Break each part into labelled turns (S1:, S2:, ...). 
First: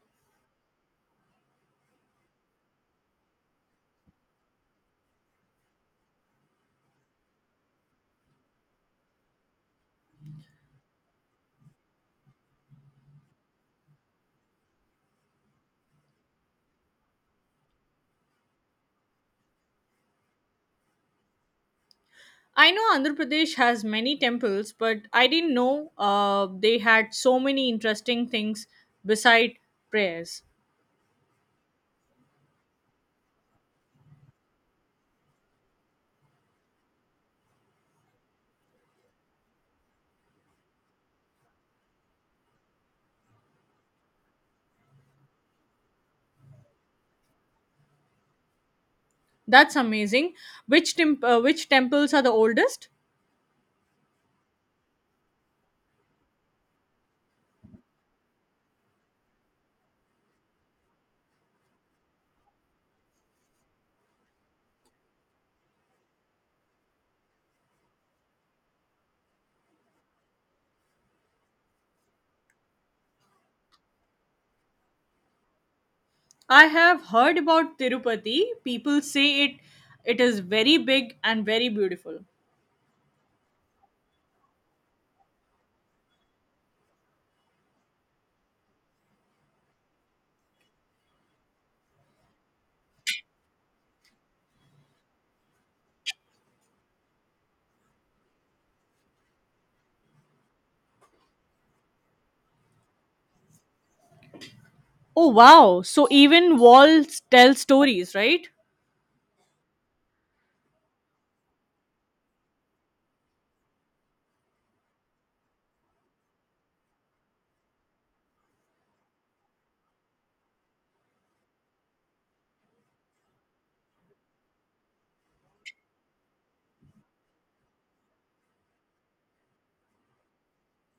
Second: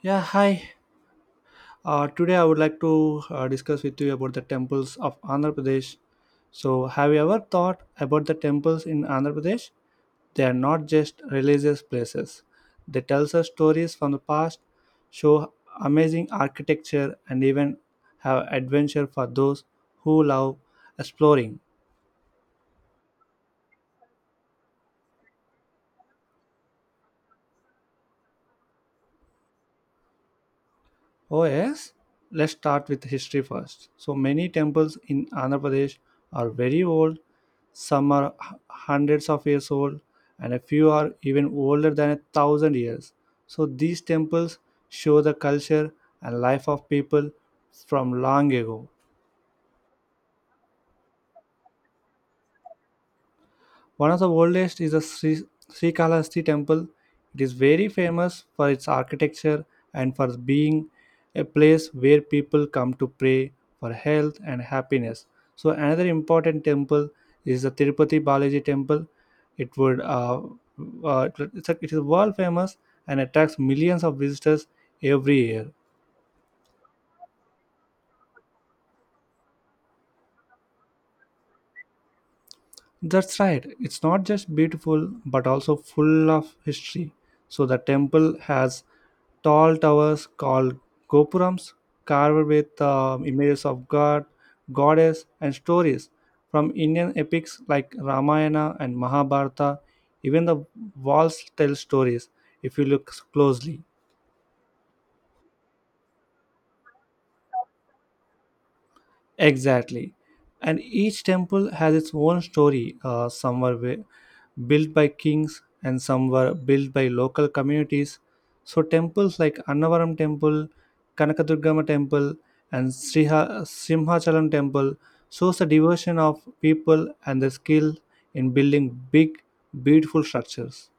S1: Yeah, hi. Today I would like to discuss with you about the temples of Andhra Pradesh. So, have you ever thought about the temples in Andhra Pradesh? They are not just religious places. They tell us stories from the past, show amazing architecture, and even have adventure for those who love exploring.
S2: I know Andhra Pradesh has many temples, but I didn't know they had so many interesting things beside prayers.
S1: Oh, yes. Let's start with history first. So, many temples in Andhra Pradesh are very old, some are hundreds of years old, and a few are even older than a thousand years. So, these temples show the culture and life of people from long ago.
S2: That's amazing. Which temples are the oldest?
S1: One of the oldest is the Sri Srikalahasti temple. It is very famous for its architecture and for being a place where people come to pray for health and happiness. So another important temple is the Tirupati Balaji temple. It would uh, it's a, It is world famous and attracts millions of visitors every year.
S2: I have heard about Tirupati. People say it is very big and very beautiful.
S1: That's right. It's not just beautiful, but also full of history. So the temple has tall towers called gopurams, carved with images of god, goddess, and stories from Indian epics like Ramayana and Mahabharata. Even the walls tell stories if you look closely.
S2: Oh wow! So even walls tell stories, right?
S1: Exactly. And each temple has its own story. Some were built by kings and some were built by local communities. So, temples like Annavaram Temple, Kanakadurgama Temple, and Simhachalam Temple shows the devotion of people and the skill in building big, beautiful structures.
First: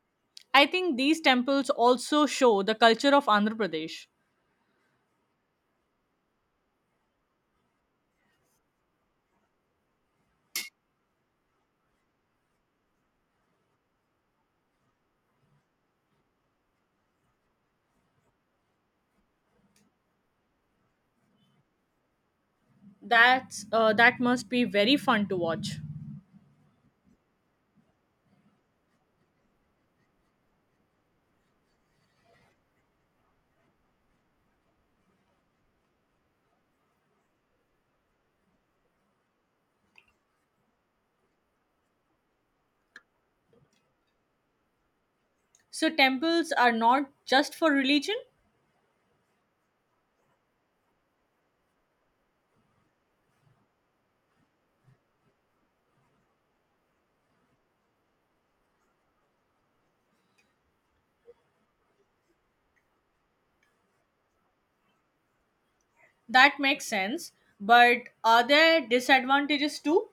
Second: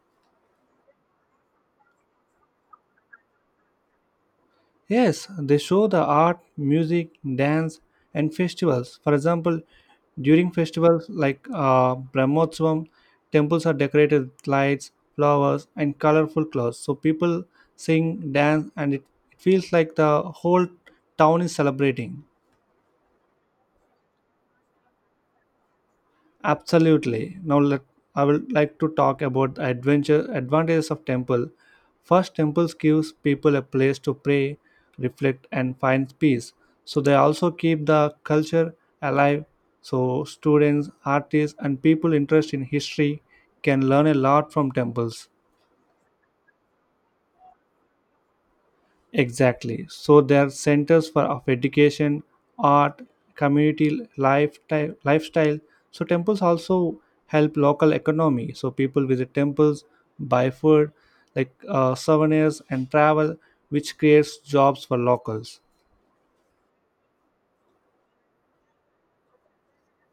S2: I think these temples also show the culture of Andhra Pradesh.
S1: Yes, they show the art, music, dance, and festivals. For example, during festivals like Brahmotsavam, temples are decorated with lights, flowers, and colorful clothes. So people sing, dance, it feels like the whole town is celebrating.
S2: That must be very fun to watch.
S1: Absolutely. Now let I would like to talk about the adventure advantages of temple. First, temples gives people a place to pray, reflect, and find peace. So they also keep the culture alive. So students, artists, and people interested in history can learn a lot from temples.
S2: So temples are not just for religion?
S1: Exactly. So there are centers for of education, art, lifestyle. So temples also help local economy. So people visit temples, buy food, like souvenirs and travel, which creates jobs for locals.
S2: That makes sense. But are there disadvantages too?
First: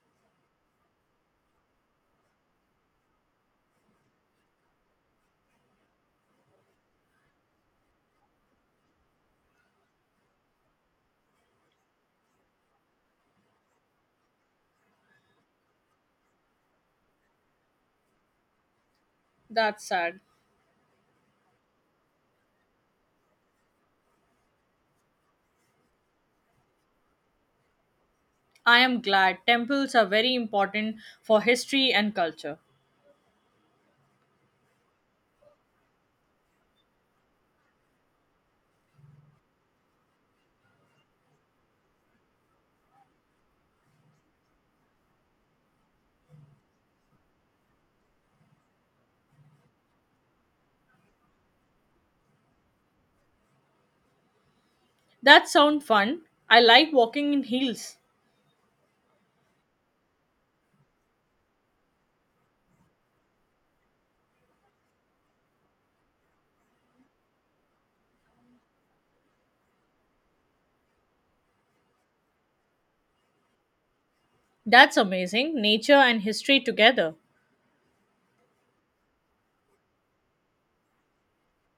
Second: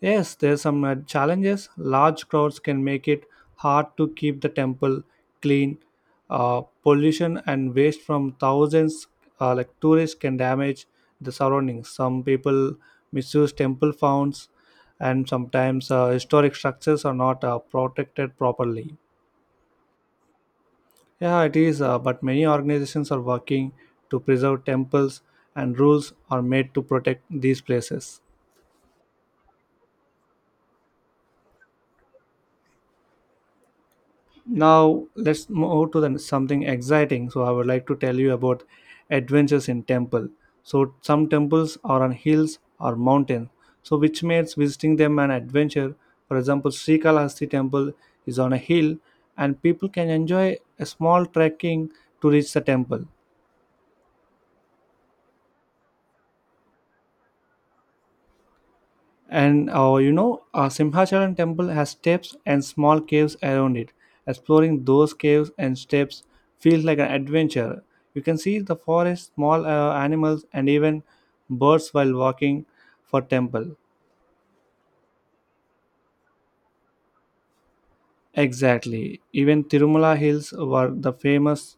S1: Yes, there's some challenges. Large crowds can make it hard to keep the temple clean. Pollution and waste from thousands, like tourists, can damage the surroundings. Some people misuse temple founds, and sometimes historic structures are not protected properly.
S2: That's sad.
S1: Yeah, it is. But many organizations are working to preserve temples, and rules are made to protect these places.
S2: I am glad temples are very important for history and culture.
S1: Now let's move to the, something exciting. So I would like to tell you about adventures in temple. So some temples are on hills or mountains, so which makes visiting them an adventure. For example, Srikalahasti temple is on a hill, and people can enjoy a small trekking to reach the temple.
S2: That sounds fun. I like walking in heels.
S1: And you know, Simhachalam temple has steps and small caves around it. Exploring those caves and steps feels like an adventure. You can see the forest, small animals, and even birds while walking for temple.
S2: That's amazing. Nature and history together.
S1: Exactly. Even Tirumala Hills, where the famous,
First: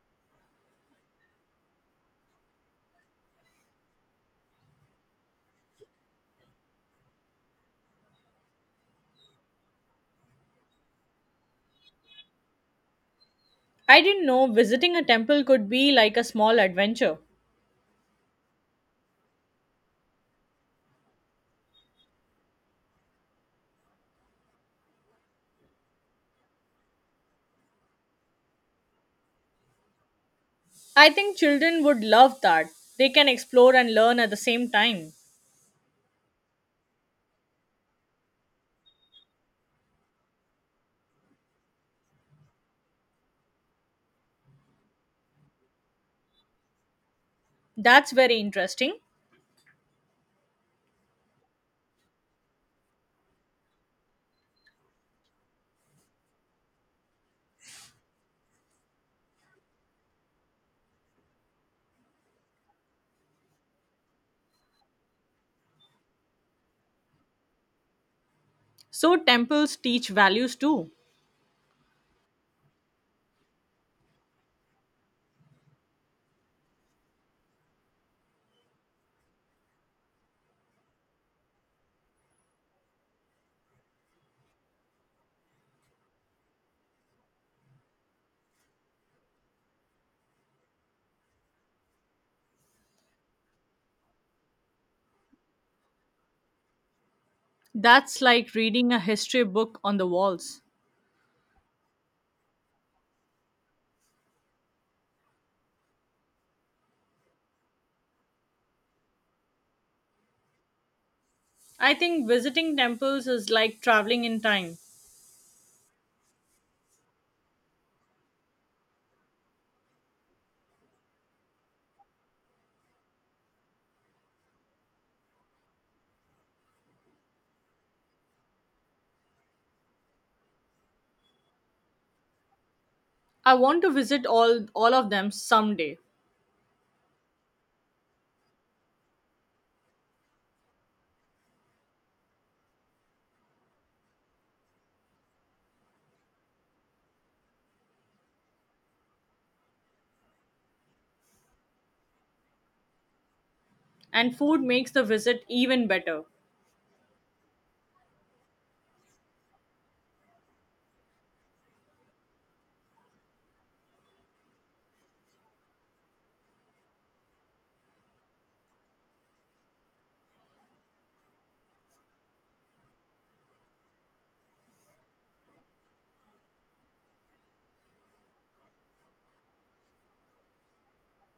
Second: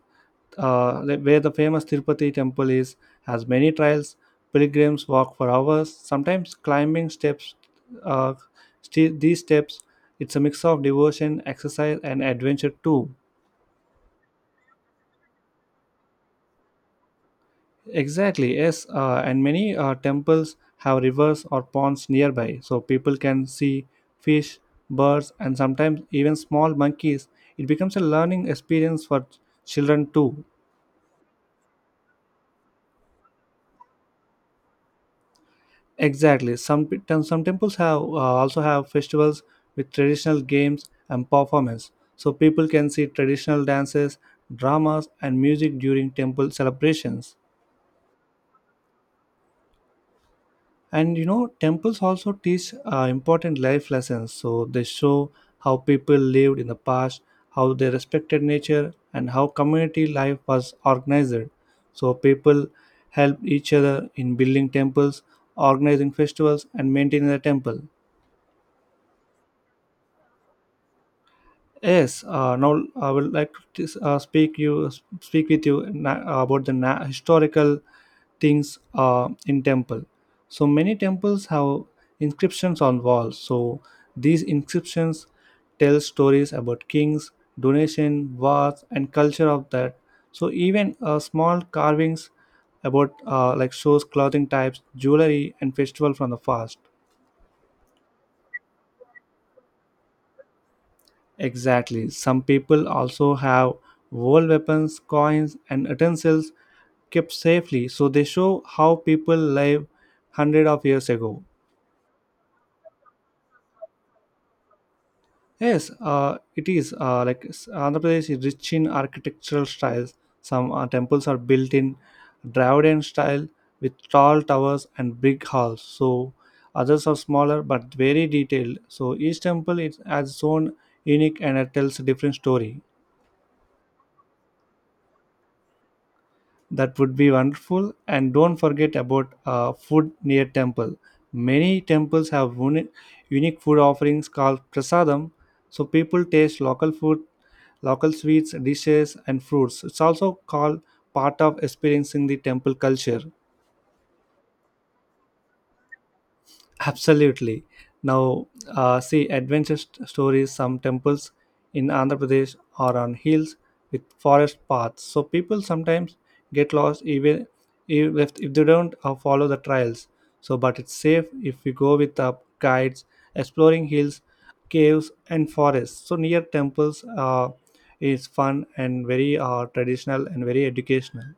S1: uh, like where the famous Tirupati temple is, has many trails. Pilgrims walk for hours, sometimes climbing steps. Uh, these steps, it's a mix of devotion, exercise, and adventure too.
S2: I didn't know visiting a temple could be like a small adventure.
S1: Exactly. Yes. And many temples have rivers or ponds nearby, so people can see fish, birds, and sometimes even small monkeys. It becomes a learning experience for children too.
S2: I think children would love that. They can explore and learn at the same time.
S1: Exactly. Some temples have also have festivals with traditional games and performance, so people can see traditional dances, dramas, and music during temple celebrations.
S2: That's very interesting.
S1: And you know, temples also teach important life lessons. So they show how people lived in the past, how they respected nature, and how community life was organized. So people help each other in building temples, organizing festivals, and maintaining the temple.
S2: So temples teach values too.
S1: Yes, now I would like to speak with you about the historical things in temple. So many temples have inscriptions on walls. So these inscriptions tell stories about kings, donation, wars, and culture of that. So even small carvings about like shows clothing types, jewelry, and festival from the past.
S2: That's like reading a history book on the walls.
S1: Exactly. Some people also have world weapons, coins, and utensils kept safely, so they show how people live hundred of years ago.
S2: I think visiting temples is like traveling in time.
S1: Yes, it is Andhra Pradesh is rich in architectural styles. Some temples are built in Dravidian style with tall towers and big halls. So others are smaller but very detailed. So each temple is has its own unique and it tells a different story.
S2: I want to visit all of them someday,
S1: That would be wonderful, and don't forget about food near temple. Many temples have unique food offerings called prasadam, so people taste local food, local sweets, dishes, and fruits. It's also called part of experiencing the temple culture.
S2: and food makes the visit even better.
S1: Absolutely. Now, see adventure stories. Some temples in Andhra Pradesh are on hills with forest paths, so people sometimes get lost even if they don't follow the trails. So, but it's safe if we go with guides exploring hills, caves, and forests. So, near temples is fun and very traditional and very educational.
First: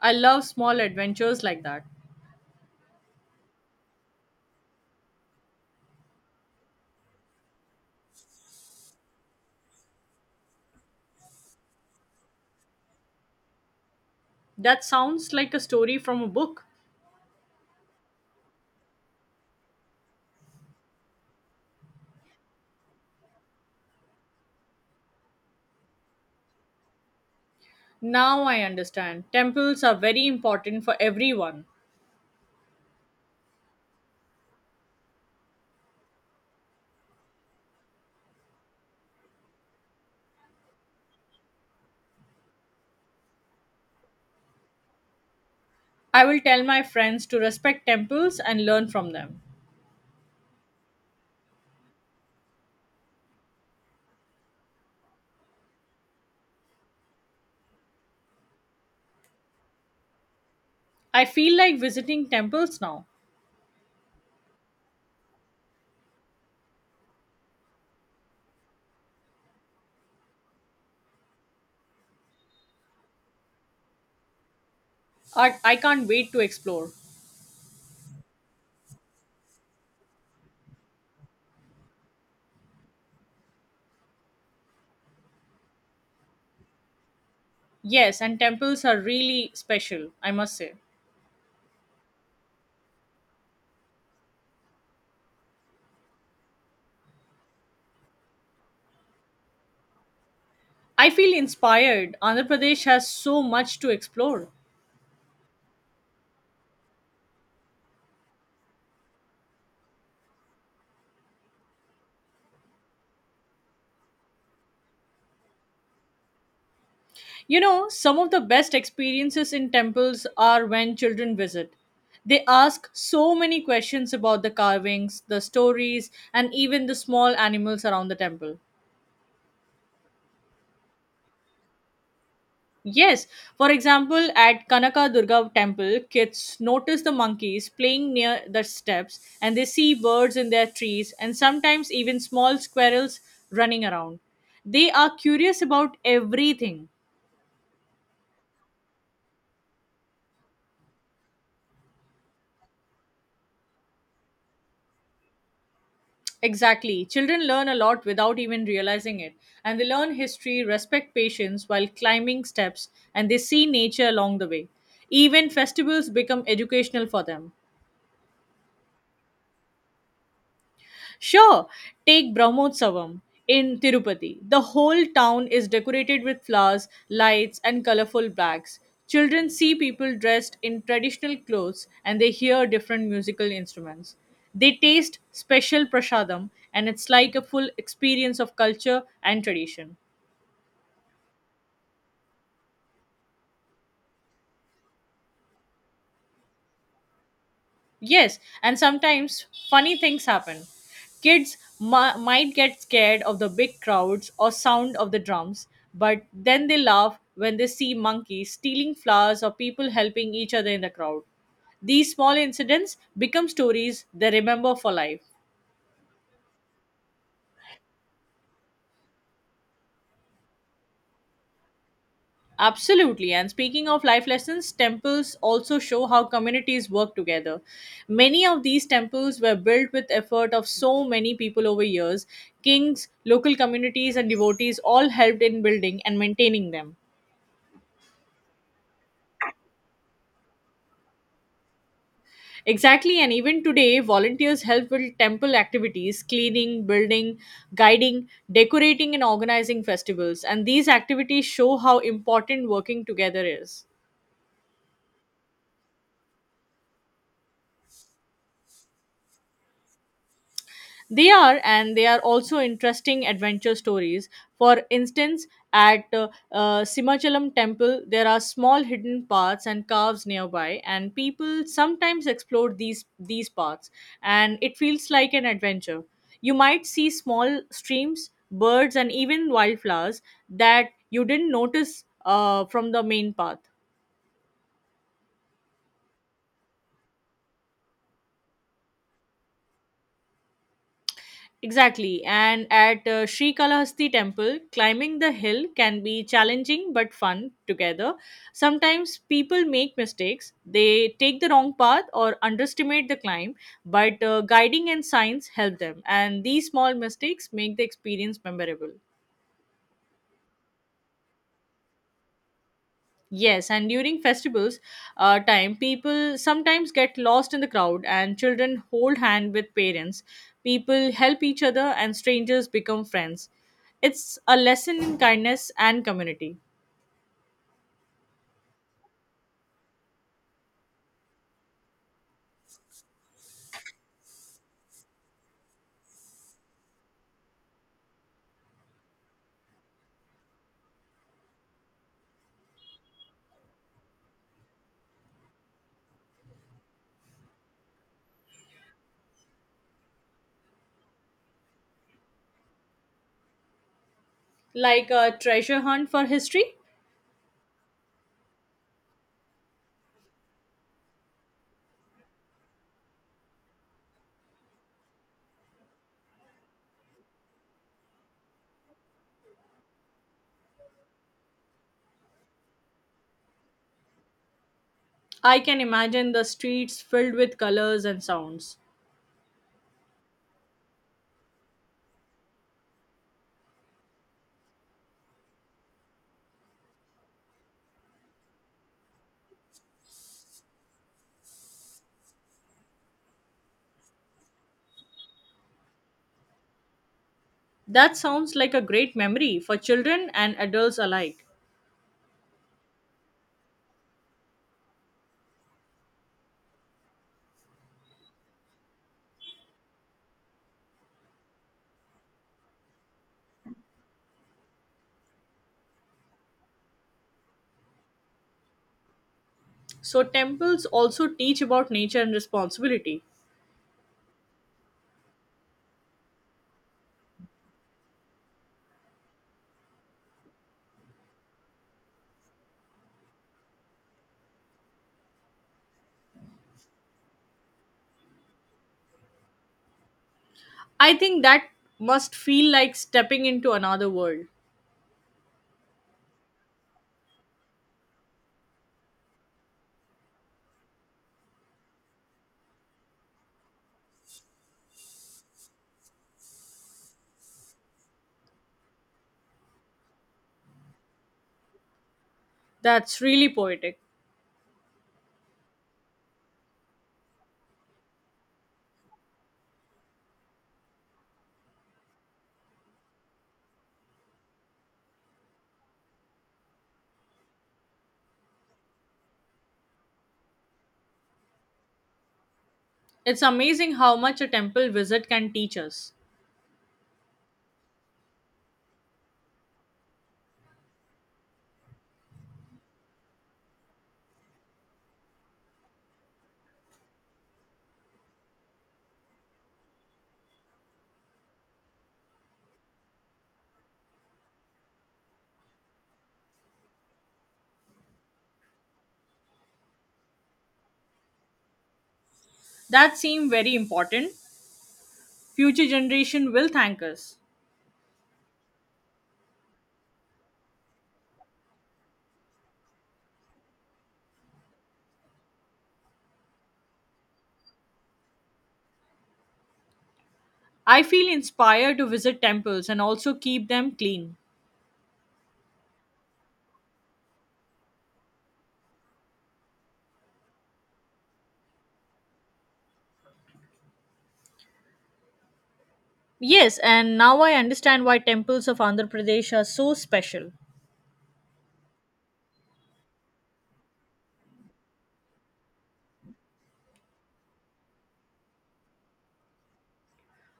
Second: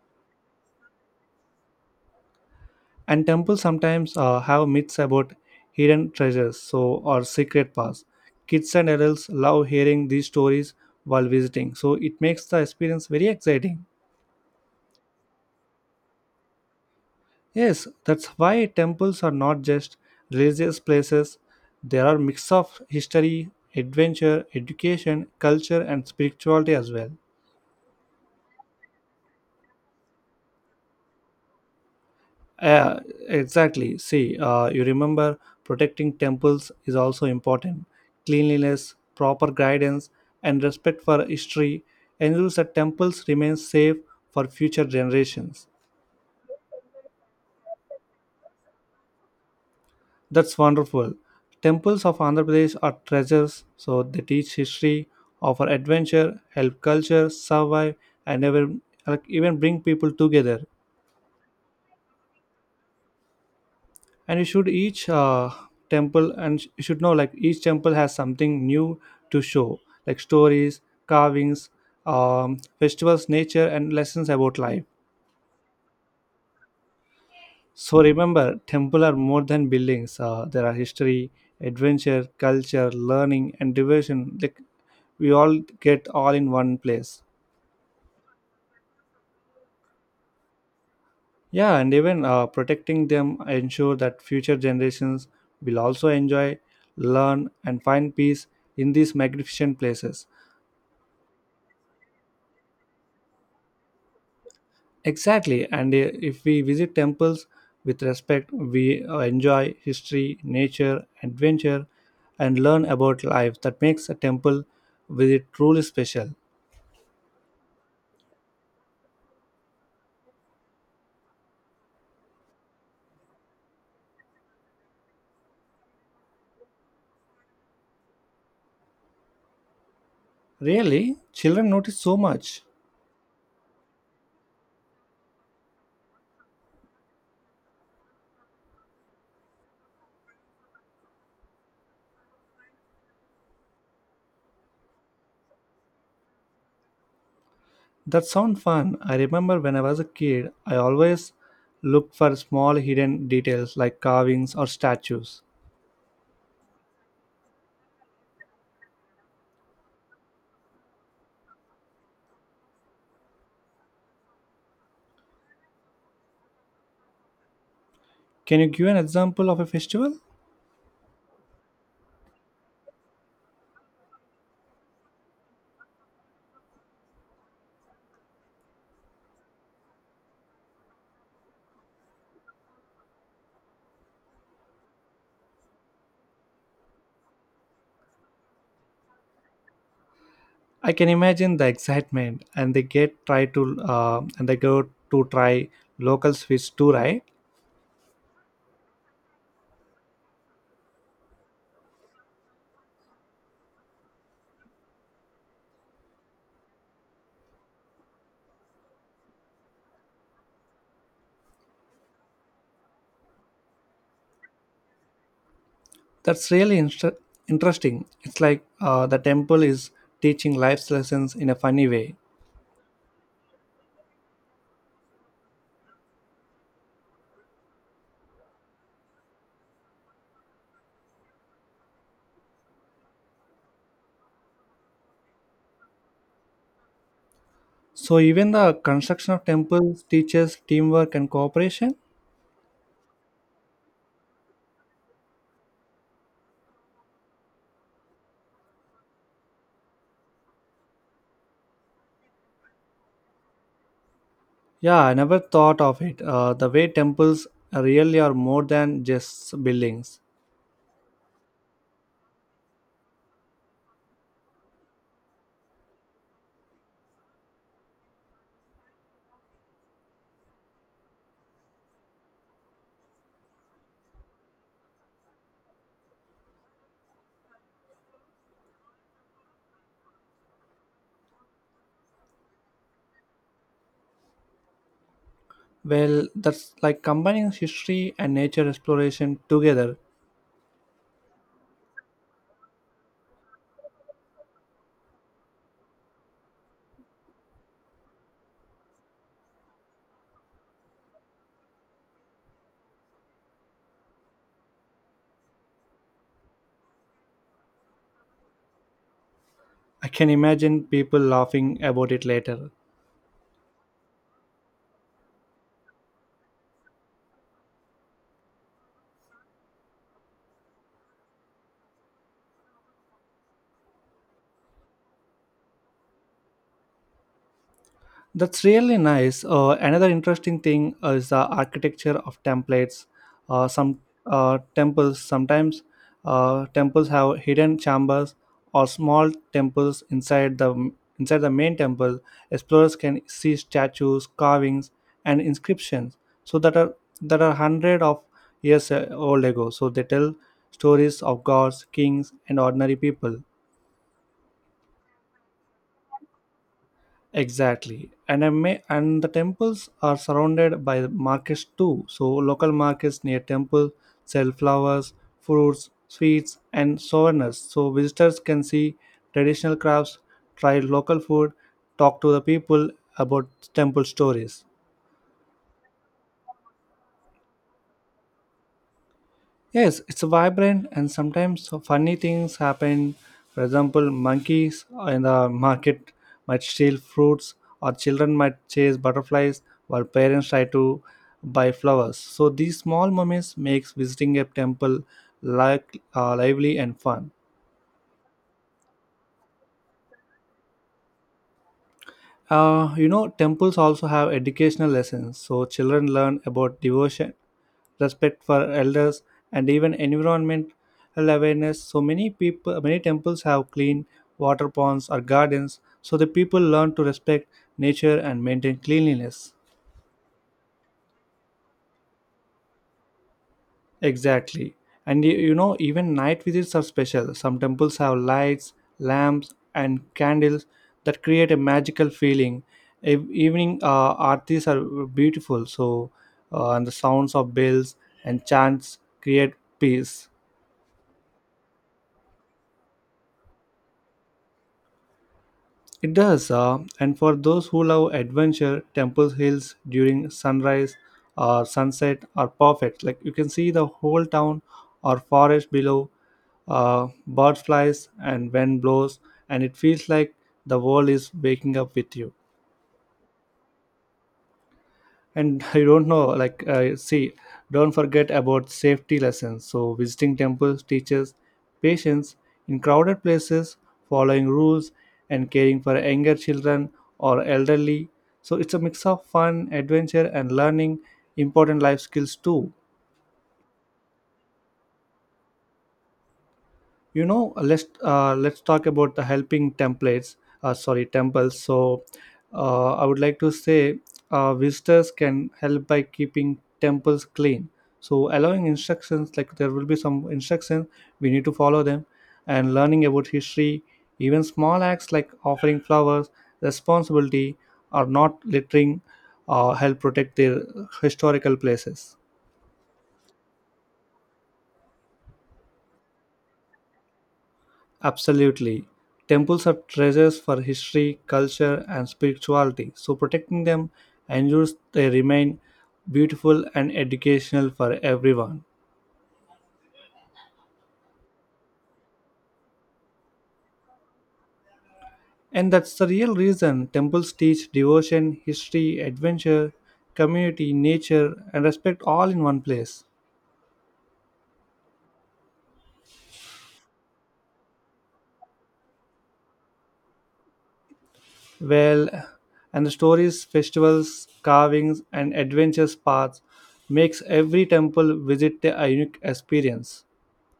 S2: I love small adventures like that.
S1: And temples sometimes have myths about hidden treasures, so or secret paths. Kids and adults love hearing these stories while visiting, so it makes the experience very exciting.
S2: That sounds like a story from a book.
S1: Yes, that's why temples are not just religious places. There are mix of history, adventure, education, culture, and spirituality as well.
S2: Now I understand. Temples are very important for everyone.
S1: Yeah, exactly. See, you remember protecting temples is also important. Cleanliness, proper guidance, and respect for history ensures that temples remain safe for future generations.
S2: I will tell my friends to respect temples and learn from them.
S1: That's wonderful. Temples of Andhra Pradesh are treasures, so they teach history, offer adventure, help culture survive, and even, like, even bring people together.
S2: I feel like visiting temples now.
S1: And you should each temple, and you should know, like, each temple has something new to show, like stories, carvings, festivals, nature, and lessons about life.
S2: I can't wait to explore.
S1: So remember, temple are more than buildings. There are history, adventure, culture, learning, and diversion, like we all get all in one place.
S2: Yes, and temples are really special, I must say.
S1: Yeah, and even protecting them ensure that future generations will also enjoy, learn, and find peace in these magnificent places.
S2: I feel inspired. Andhra Pradesh has so much to explore.
S1: Exactly, and if we visit temples with respect, we enjoy history, nature, adventure, and learn about life. That makes a temple visit truly special.
S2: You know, some of the best experiences in temples are when children visit. They ask so many questions about the carvings, the stories, and even the small animals around the temple.
S1: Really, children notice so much.
S2: Yes, for example, at Kanaka Durga temple, kids notice the monkeys playing near the steps and they see birds in their trees and sometimes even small squirrels running around. They are curious about everything.
S1: That sounds fun. I remember when I was a kid, I always looked for small hidden details like carvings or statues.
S2: Exactly. Children learn a lot without even realizing it. And they learn history, respect patience while climbing steps, and they see nature along the way. Even festivals become educational for them.
S1: Can you give an example of a festival?
S2: Sure, take Brahmotsavam in Tirupati. The whole town is decorated with flowers, lights, and colorful bags. Children see people dressed in traditional clothes and they hear different musical instruments. They taste special prashadam, and it's like a full experience of culture and tradition.
S1: I can imagine the excitement, and they get try to and they go to try local sweets too, right?
S2: Yes, and sometimes funny things happen. Might get scared of the big crowds or sound of the drums, but then they laugh when they see monkeys stealing flowers or people helping each other in the crowd. These small incidents become stories they remember for life.
S1: That's really interesting. It's like the temple is teaching life's lessons in a funny way.
S2: Absolutely. And speaking of life lessons, temples also show how communities work together. Many of these temples were built with effort of so many people over years. Kings, local communities and devotees all helped in building and maintaining them.
S1: So even the construction of temples teaches teamwork and cooperation.
S2: Exactly, and even today, volunteers help with temple activities, cleaning, building, guiding, decorating, and organizing festivals. And these activities show how important working together is.
S1: Yeah, I never thought of it. The way temples really are more than just buildings.
S2: They are, and they are also interesting adventure stories. For instance, at Simachalam temple, there are small hidden paths and caves nearby, and people sometimes explore these paths, and it feels like an adventure. You might see small streams, birds, and even wildflowers that you didn't notice from the main path.
S1: Well, that's like combining history and nature exploration together.
S2: Exactly. And at Sri Kalahasti temple, climbing the hill can be challenging but fun together. Sometimes people make mistakes. They take the wrong path or underestimate the climb, but guiding and signs help them. And these small mistakes make the experience memorable.
S1: I can imagine people laughing about it later.
S2: Yes, and during festivals time, people sometimes get lost in the crowd, and children hold hand with parents. People help each other, and strangers become friends. It's a lesson in kindness and community,
S1: That's really nice. Another interesting thing is the architecture of templates. Some temples, sometimes Temples have hidden chambers or small temples inside the main temple. Explorers can see statues, carvings, and inscriptions. So that are that are hundred of years old ago. So they tell stories of gods, kings, and ordinary people.
S2: like a treasure hunt for history.
S1: Exactly, and I may and the temples are surrounded by markets too. So local markets near temple sell flowers, fruits, sweets, and souvenirs. So visitors can see traditional crafts, try local food, talk to the people about temple stories.
S2: I can imagine the streets filled with colors and sounds.
S1: Yes, it's vibrant, and sometimes so funny things happen. For example, monkeys in the market might steal fruits, or children might chase butterflies while parents try to buy flowers. So these small moments makes visiting a temple like lively and fun.
S2: That sounds like a great memory for children and adults alike.
S1: You know, temples also have educational lessons, so children learn about devotion, respect for elders, and even environmental awareness. So many people, many temples have clean water ponds or gardens, so the people learn to respect nature and maintain cleanliness.
S2: So temples also teach about nature and responsibility.
S1: Exactly. And you know, even night visits are special. Some temples have lights, lamps, and candles that create a magical feeling. Evening aartis are beautiful, so, and the sounds of bells and chants create peace.
S2: I think that must feel like stepping into another world.
S1: It does, and for those who love adventure, Temple Hills during sunrise or sunset are perfect. Like you can see the whole town or forest below, bird flies and wind blows, and it feels like the world is waking up with you
S2: That's really poetic.
S1: and I don't know, like, see, don't forget about safety lessons. So visiting temples teaches patience in crowded places, following rules, and caring for younger children or elderly. So it's a mix of fun, adventure, and learning important life skills too.
S2: It's amazing how much a temple visit can teach us.
S1: you know let's let's talk about the helping templates, sorry, temples. So, I would like to say, visitors can help by keeping temples clean, so allowing instructions, like there will be some instructions we need to follow them, and learning about history. Even small acts like offering flowers, responsibility, or not littering, help protect their historical places.
S2: That seems very important. Future generation will thank us.
S1: Absolutely. Temples are treasures for history, culture, and spirituality, so protecting them ensures they remain beautiful and educational for everyone.
S2: I feel inspired to visit temples and also keep them clean.
S1: And that's the real reason temples teach devotion, history, adventure, community, nature, and respect all in one place.
S2: Yes, and now I understand why temples of Andhra Pradesh are so special.
S1: Well, and the stories, festivals, carvings, and adventure paths makes every temple visit a unique experience.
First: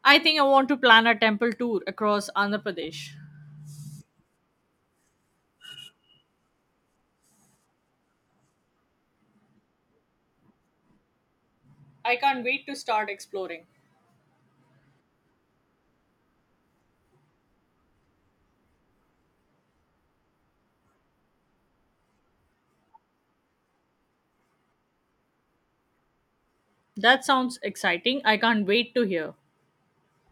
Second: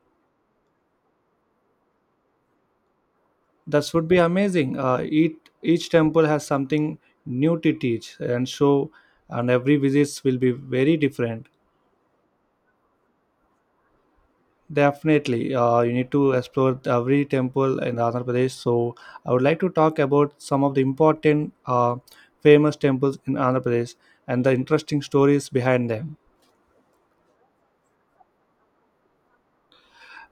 S2: I think I want to plan a temple tour across Andhra Pradesh.
S1: That would be amazing. Each temple has something new to teach and show, and every visit will be very different.
S2: I can't wait to start exploring.
S1: Definitely, you need to explore every temple in Andhra Pradesh. So I would like to talk about some of the important, famous temples in Andhra Pradesh and the interesting stories behind them.
S2: That sounds exciting. I can't wait to hear.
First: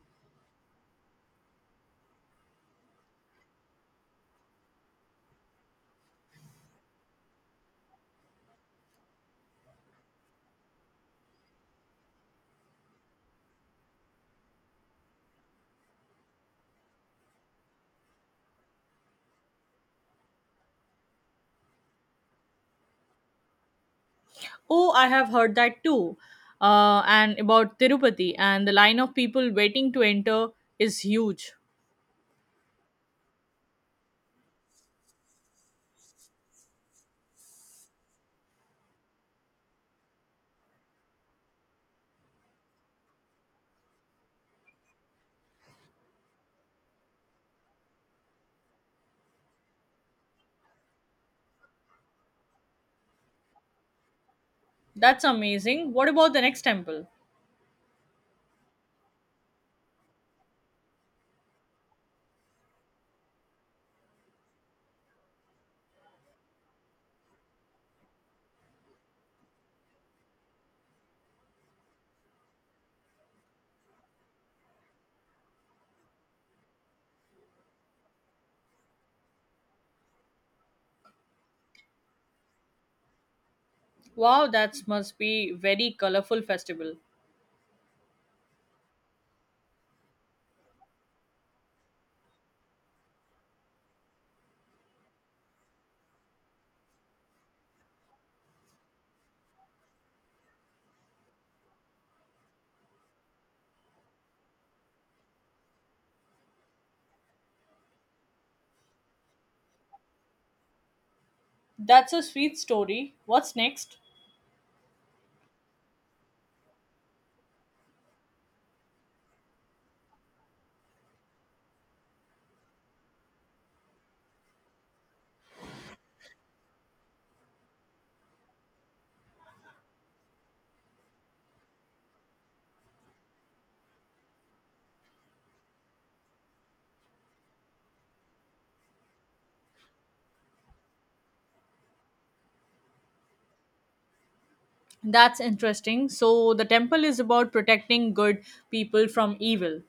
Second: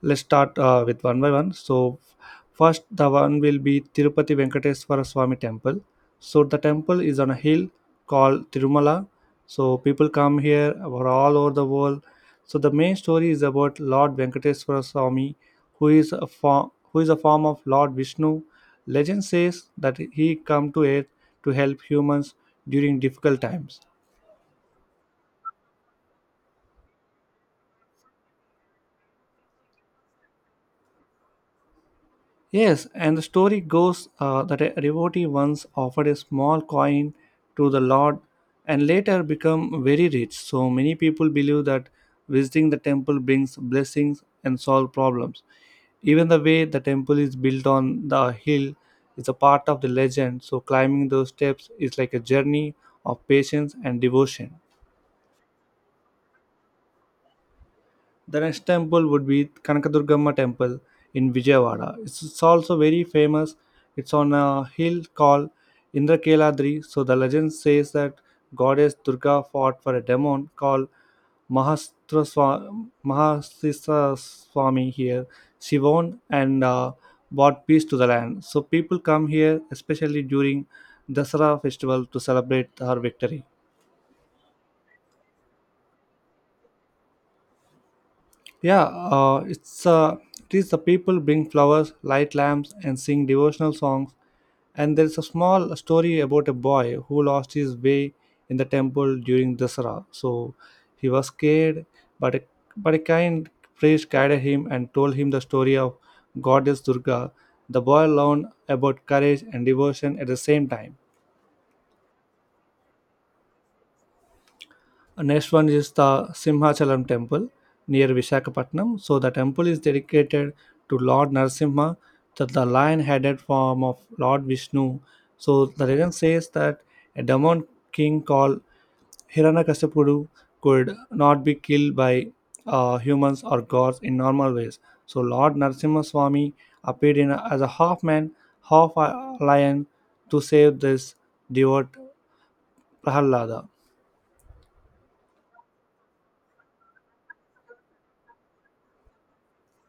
S1: Let's start, with one by one. So first, the one will be Tirupati Venkateswara Swami Temple. So the temple is on a hill called Tirumala. So people come here from all over the world. So the main story is about Lord Venkateswara Swami, who is a form of Lord Vishnu. Legend says that he come to earth to help humans during difficult times.
S2: Oh, I have heard that too. And about Tirupati, and the line of people waiting to enter is huge.
S1: Yes, and the story goes, that a devotee once offered a small coin to the Lord and later become very rich. So many people believe that visiting the temple brings blessings and solve problems. Even the way the temple is built on the hill is a part of the legend. So climbing those steps is like a journey of patience and devotion.
S2: That's amazing. What about the next temple?
S1: The next temple would be Kanakadurgamma temple in Vijayawada. It's also very famous. It's on a hill called Indrakeladri. So the legend says that goddess Durga fought for a demon called Mahastra Swami here. She won and brought peace to the land. So people come here, especially during Dasara festival, to celebrate her victory.
S2: Wow, that must be very colorful festival.
S1: Yeah, it is the people bring flowers, light lamps, and sing devotional songs. And there is a small story about a boy who lost his way in the temple during Dasara. So he was scared, but a, but a kind priest guided him and told him the story of goddess Durga. The boy learned about courage and devotion at the same time.
S2: That's a sweet story. What's next?
S1: Next one is the Simhachalam temple near Visakhapatnam. So the temple is dedicated to Lord Narasimha, the lion-headed form of Lord Vishnu. So the legend says that a demon king called Hiranyakashipu could not be killed by humans or gods in normal ways. So Lord Narasimha Swami appeared as a half man, half lion to save this devout Prahalada.
S2: That's interesting. So the temple is about protecting good people from evil.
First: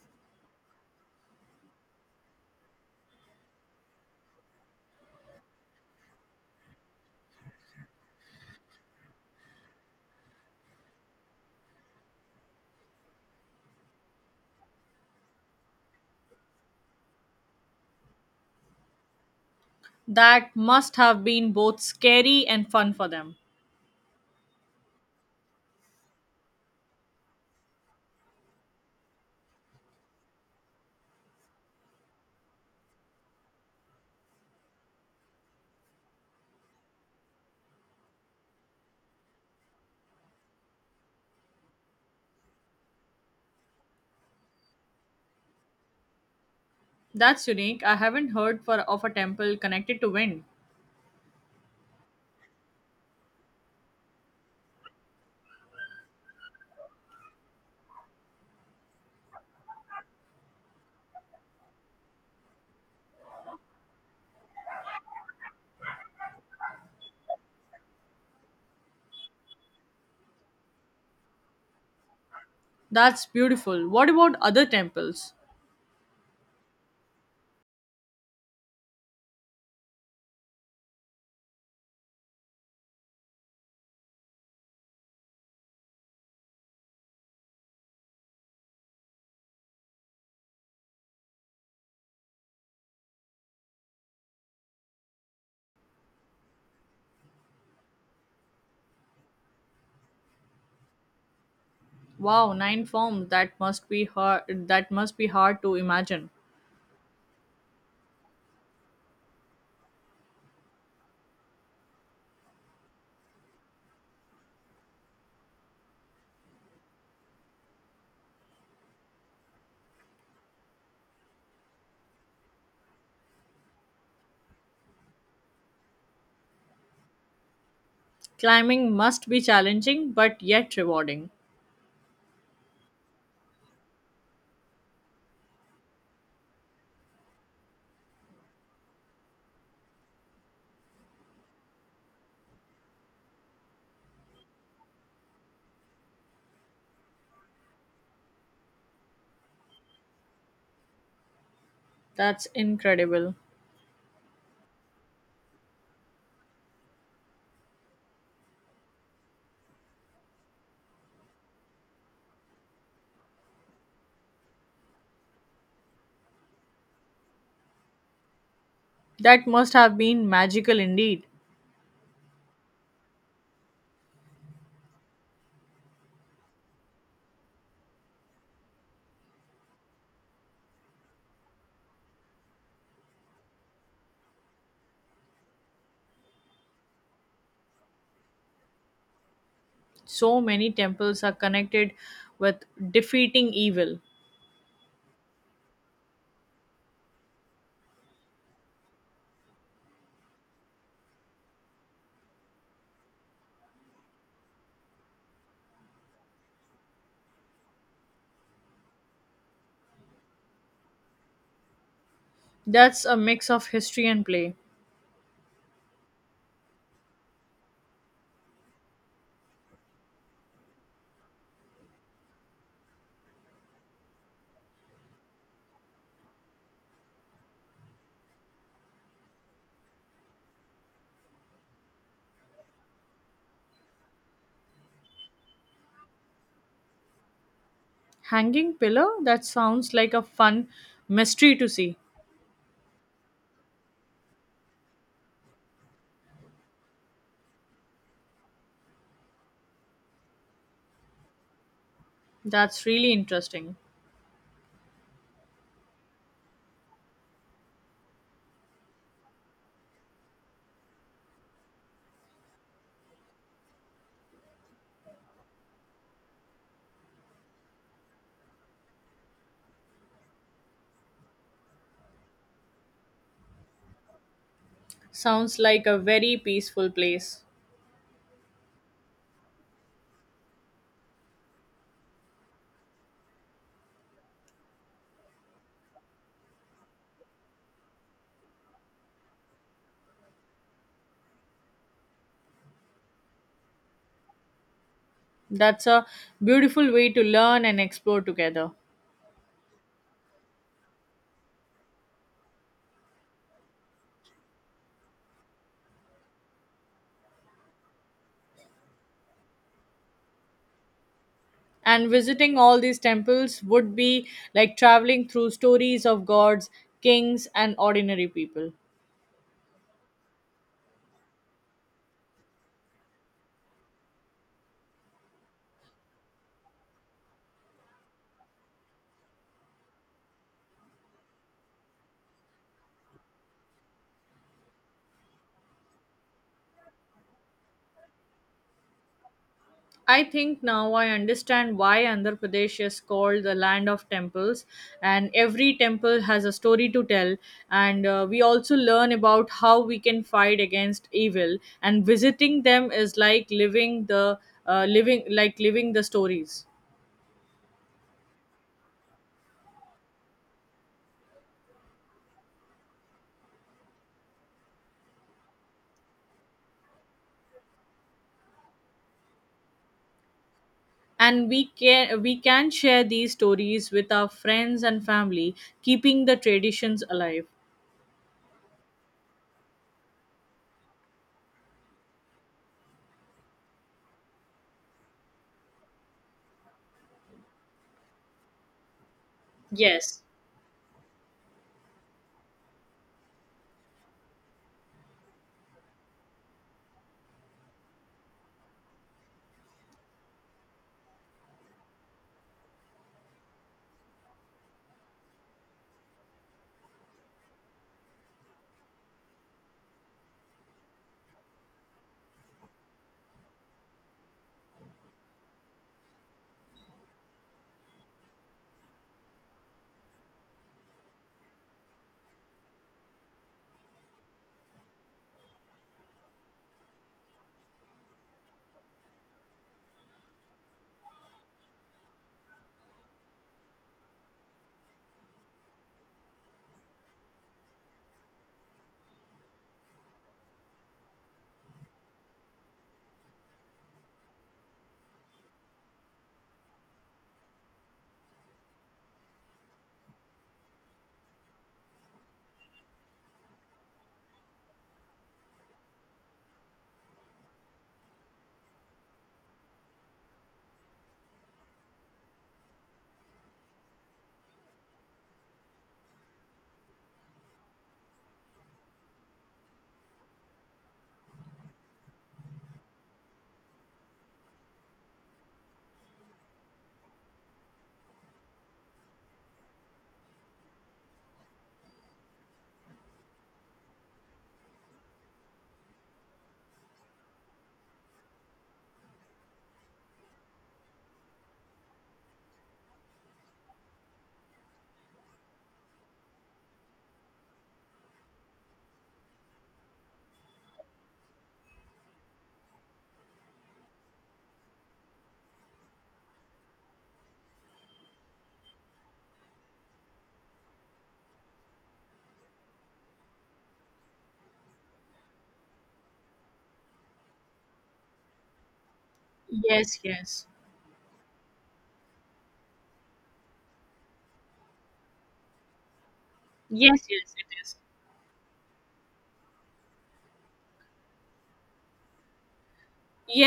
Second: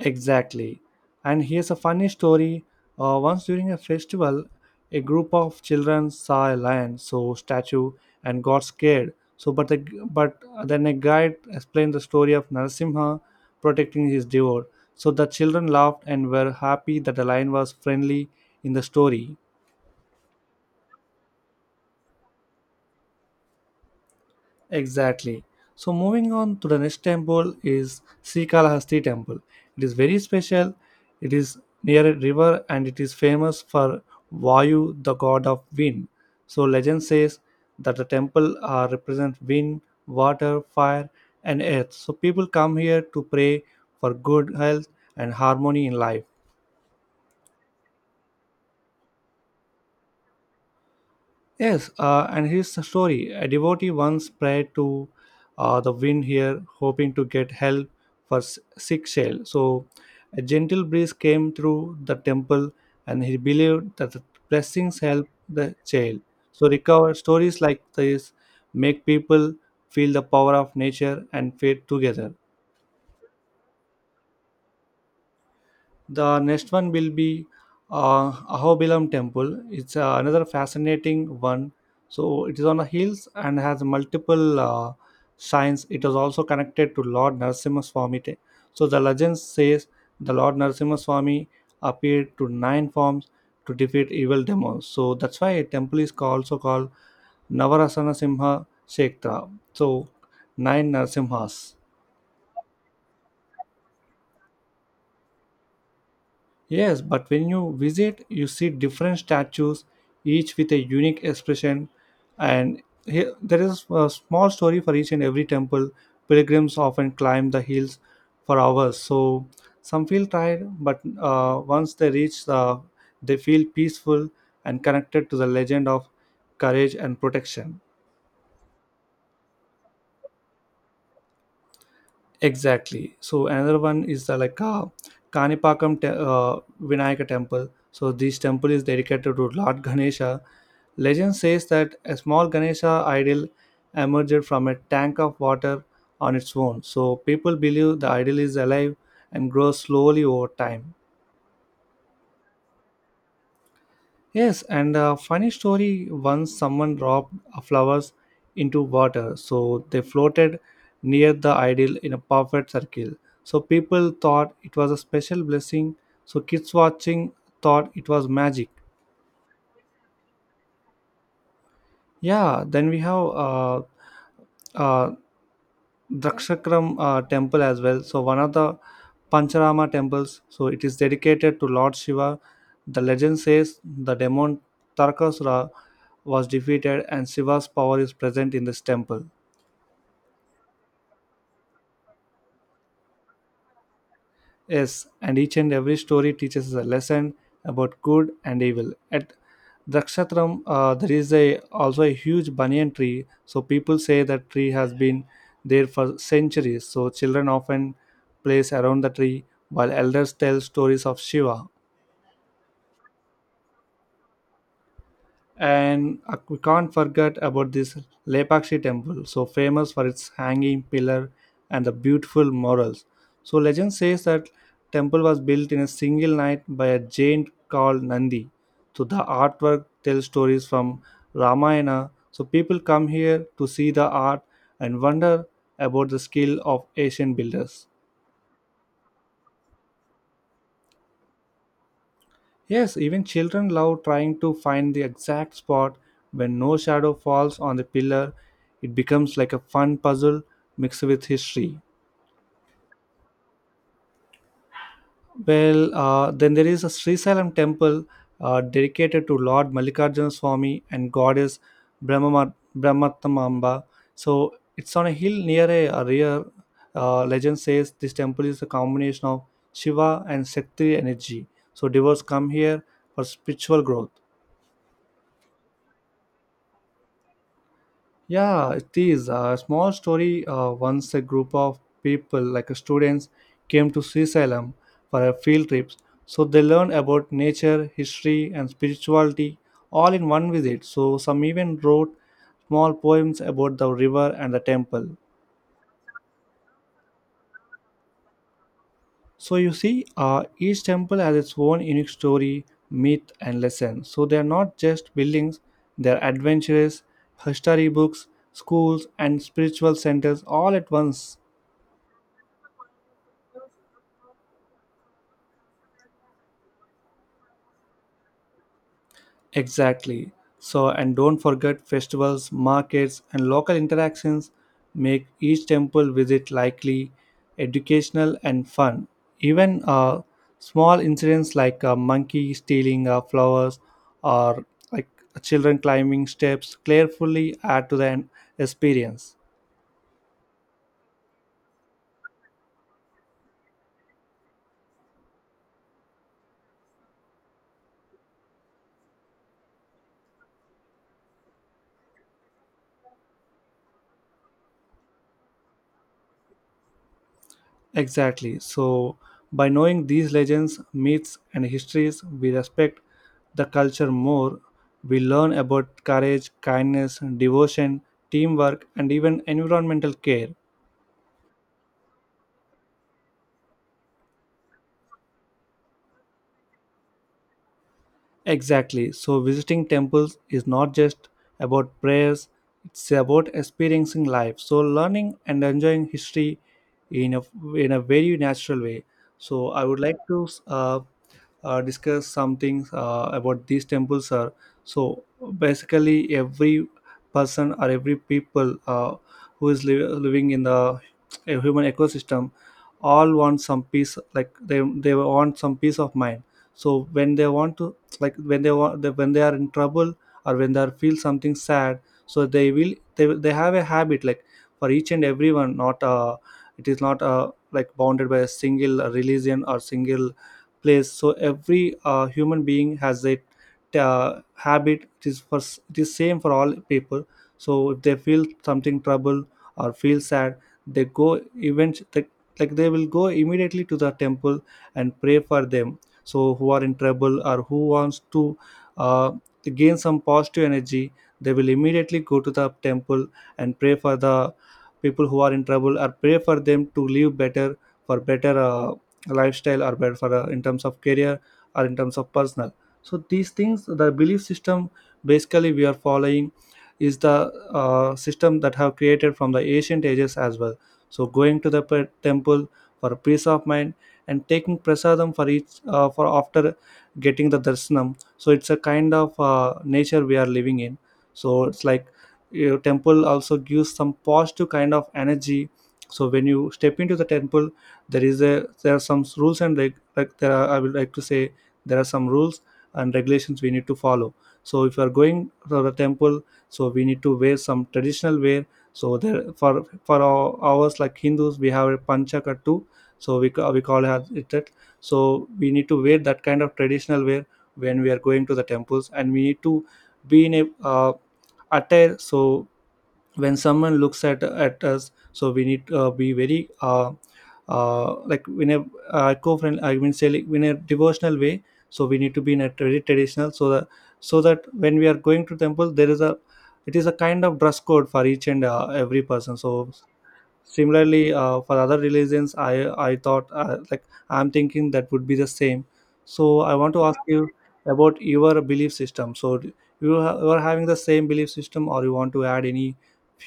S1: Exactly. And here's a funny story. Once during a festival, a group of children saw a lion, so statue, and got scared. So, but then a guide explained the story of Narasimha protecting his devote. So the children laughed and were happy that the lion was friendly in the story.
S2: That must have been both scary and fun for them.
S1: Exactly. So moving on to the next temple is Srikalahasti temple. It is very special. It is near a river and it is famous for Vayu, the god of wind. So legend says that the temple represents wind, water, fire, and earth. So people come here to pray for good health and harmony in life.
S2: That's unique. I haven't heard for of a temple connected to wind.
S1: Yes, and here's the story. A devotee once prayed to, the wind here, hoping to get help for sick shell. So, a gentle breeze came through the temple, and he believed that the blessings help the child. So, recover stories like this make people feel the power of nature and faith together.
S2: That's beautiful. What about other temples?
S1: The next one will be Ahobilam Temple. It's another fascinating one. So it is on the hills and has multiple shrines. It is also connected to Lord Narasimhaswamy. So the legend says the Lord Narasimhaswamy appeared to nine forms to defeat evil demons. So that's why a temple is called, also called Navarasana Simha Shekhtra. So nine Narasimhas.
S2: Wow, nine forms. That must be hard. That must be hard to imagine.
S1: Yes, but when you visit, you see different statues, each with a unique expression. And here, there is a small story for each and every temple. Pilgrims often climb the hills for hours. So some feel tired, but once they reach, they feel peaceful and connected to the legend of courage and protection.
S2: Climbing must be challenging, but yet rewarding.
S1: Exactly. So another one is, the like, Kanipakam Vinayaka Temple. So this temple is dedicated to Lord Ganesha. Legend says that a small Ganesha idol emerged from a tank of water on its own. So people believe the idol is alive and grows slowly over time.
S2: That's incredible.
S1: Yes, and a funny story, once someone dropped flowers into water, so they floated near the idol in a perfect circle. So people thought it was a special blessing, so kids watching thought it was magic.
S2: That must have been magical indeed.
S1: Yeah, then we have uh, uh, Drakshakram temple as well, so one of the Pancharama temples. So it is dedicated to Lord Shiva. The legend says the demon Tarkasura was defeated and Shiva's power is present in this temple.
S2: So many temples are connected with defeating evil.
S1: Yes, and each and every story teaches us a lesson about good and evil. At Drakshatram, there is a also a huge banyan tree. So people say that tree has been there for centuries. So children often plays around the tree, while elders tell stories of Shiva.
S2: That's a mix of history and play.
S1: And we can't forget about this Lepakshi temple, so famous for its hanging pillar and the beautiful murals. So legend says that temple was built in a single night by a giant called Nandi. So the artwork tells stories from Ramayana. So people come here to see the art and wonder about the skill of ancient builders.
S2: Hanging pillar? That sounds like a fun mystery to see.
S1: Yes, even children love trying to find the exact spot when no shadow falls on the pillar. It becomes like a fun puzzle mixed with history.
S2: That's really interesting.
S1: Well, then there is a Sri Srisalam temple dedicated to Lord Mallikarjuna Swami and goddess Brahmatamamba. So it's on a hill near a rear. Legend says this temple is a combination of Shiva and Shakti energy. So devotees come here for spiritual growth.
S2: Sounds like a very peaceful place.
S1: Yeah, it is a small story. Once a group of people, like students, came to Sri Salem for a field trip. So they learned about nature, history, and spirituality all in one visit. So some even wrote small poems about the river and the temple.
S2: That's a beautiful way to learn and explore together.
S1: So you see, each temple has its own unique story, myth, and lesson. So they are not just buildings; they are adventures, history books, schools, and spiritual centers all at once.
S2: And visiting all these temples would be like traveling through stories of gods, kings, and ordinary people.
S1: Exactly. So, and don't forget festivals, markets, and local interactions make each temple visit likely, educational, and fun. Even small incidents like a monkey stealing flowers, or like children climbing steps carefully, add to the experience.
S2: I think now I understand why Andhra Pradesh is called the land of temples, and every temple has a story to tell. And we also learn about how we can fight against evil, and visiting them is like living the living the stories.
S1: Exactly. So, by knowing these legends, myths, and histories, we respect the culture more. We learn about courage, kindness, devotion, teamwork, and even environmental care.
S2: And we can, we can share these stories with our friends and family, keeping the traditions alive.
S1: Exactly. So, visiting temples is not just about prayers, it's about experiencing life. So, learning and enjoying history in a, in a very natural way. So, I would like
S2: Yes,
S1: to, discuss some things about these temples, sir. So basically, every person or every people, who is living in the a human ecosystem, all want some peace. Like they want some peace of mind. So when they want to, like, when they want they, when they are in trouble, or when they are feel something sad, so they have a habit, like, for each and everyone. Not, it is not like bounded by a single religion or single place. So every human being has a habit. It is for it is same for all people. So if they feel something trouble or feel sad, they go event, like they will go immediately to the temple and pray for them. So who are in trouble or who wants to uh, gain some positive energy, they will immediately go to the temple and pray for the people who are in trouble, or pray for them to live better, for better lifestyle, or better, for in terms of career or in terms of personal. So these things, the belief system basically we are following, is the system that have created from the ancient ages as well. So going to the temple for peace of mind, and taking prasadam for each, for after getting the darshanam. So it's a kind of nature we are living in. So it's like your temple also gives some positive kind of energy. So when you step into the temple, there is a there are some rules and reg. Like there are, I would like to say, there are some rules and regulations we need to follow. So if you are going to the temple, so we need to wear some traditional wear. So there, for ours, like Hindus, we have a panchaka too. So we call it that. So we need to wear that kind of traditional wear when we are going to the temples, and we need to be in a, attire. So when someone looks at us, so we need to be very like in a, eco-friendly, I mean say, like in a devotional way. So we need to be in a very traditional, so that when we are going to temple, there is a it is a kind of dress code for each and every person, so.
S2: yes, yes,
S1: Similarly, for other religions, I thought, like, I'm thinking that would be the same. So I want
S2: yes,
S1: to ask
S2: yes
S1: you
S2: it is.
S1: about your belief system. So, you are having the same belief system, or you want to add any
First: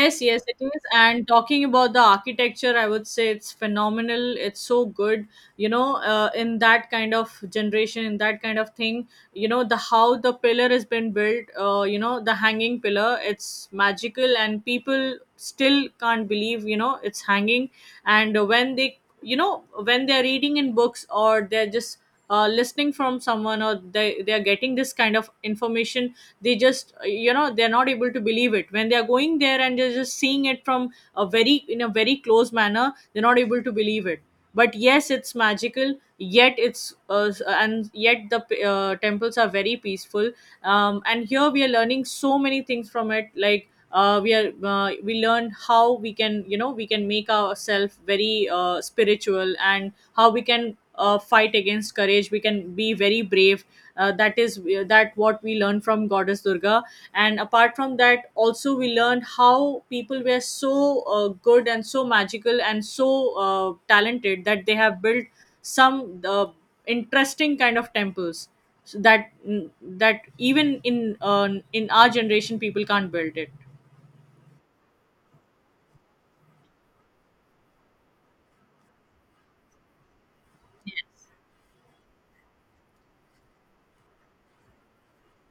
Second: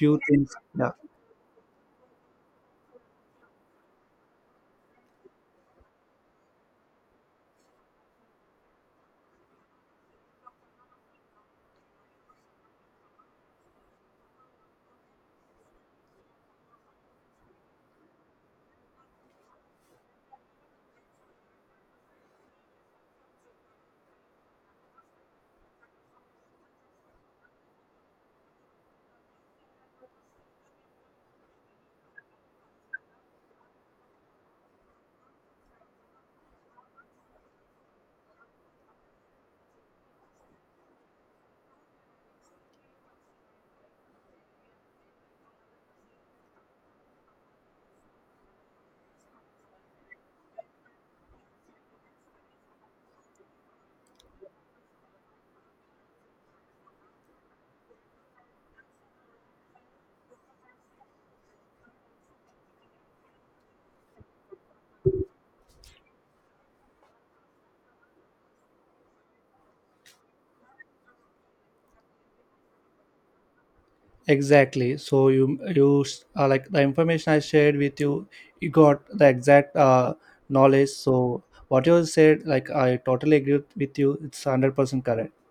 S1: few
S2: yes,
S1: things?
S2: it is.
S1: Yeah,
S2: And talking about the architecture, I would say it's phenomenal. It's so good, you know, in that kind of generation, in that kind of thing, you know, the how the pillar has been built, you know, the hanging pillar, it's magical, and people still can't believe, you know, it's hanging. And when they, you know, when they're reading in books or they're just listening from someone or they are getting this kind of information, they just you know, they're not able to believe it when they are going there and they're just seeing it from a very close manner, they're not able to believe it. But yes, it's magical, yet it's s- and yet the temples are very peaceful. And here we are learning so many things from it, like we learn how we can, you know, we can make ourselves very spiritual, and how we can fight against courage, we can be very brave. That what we learn from goddess Durga. And apart from that, also we learn how people were so good and so magical and so talented that they have built some interesting kind of temples, so that that even in our generation people can't build it.
S1: exactly. So, you like the information I shared with you, you got the exact knowledge. So what you said, like I totally agree with you. It's 100% correct.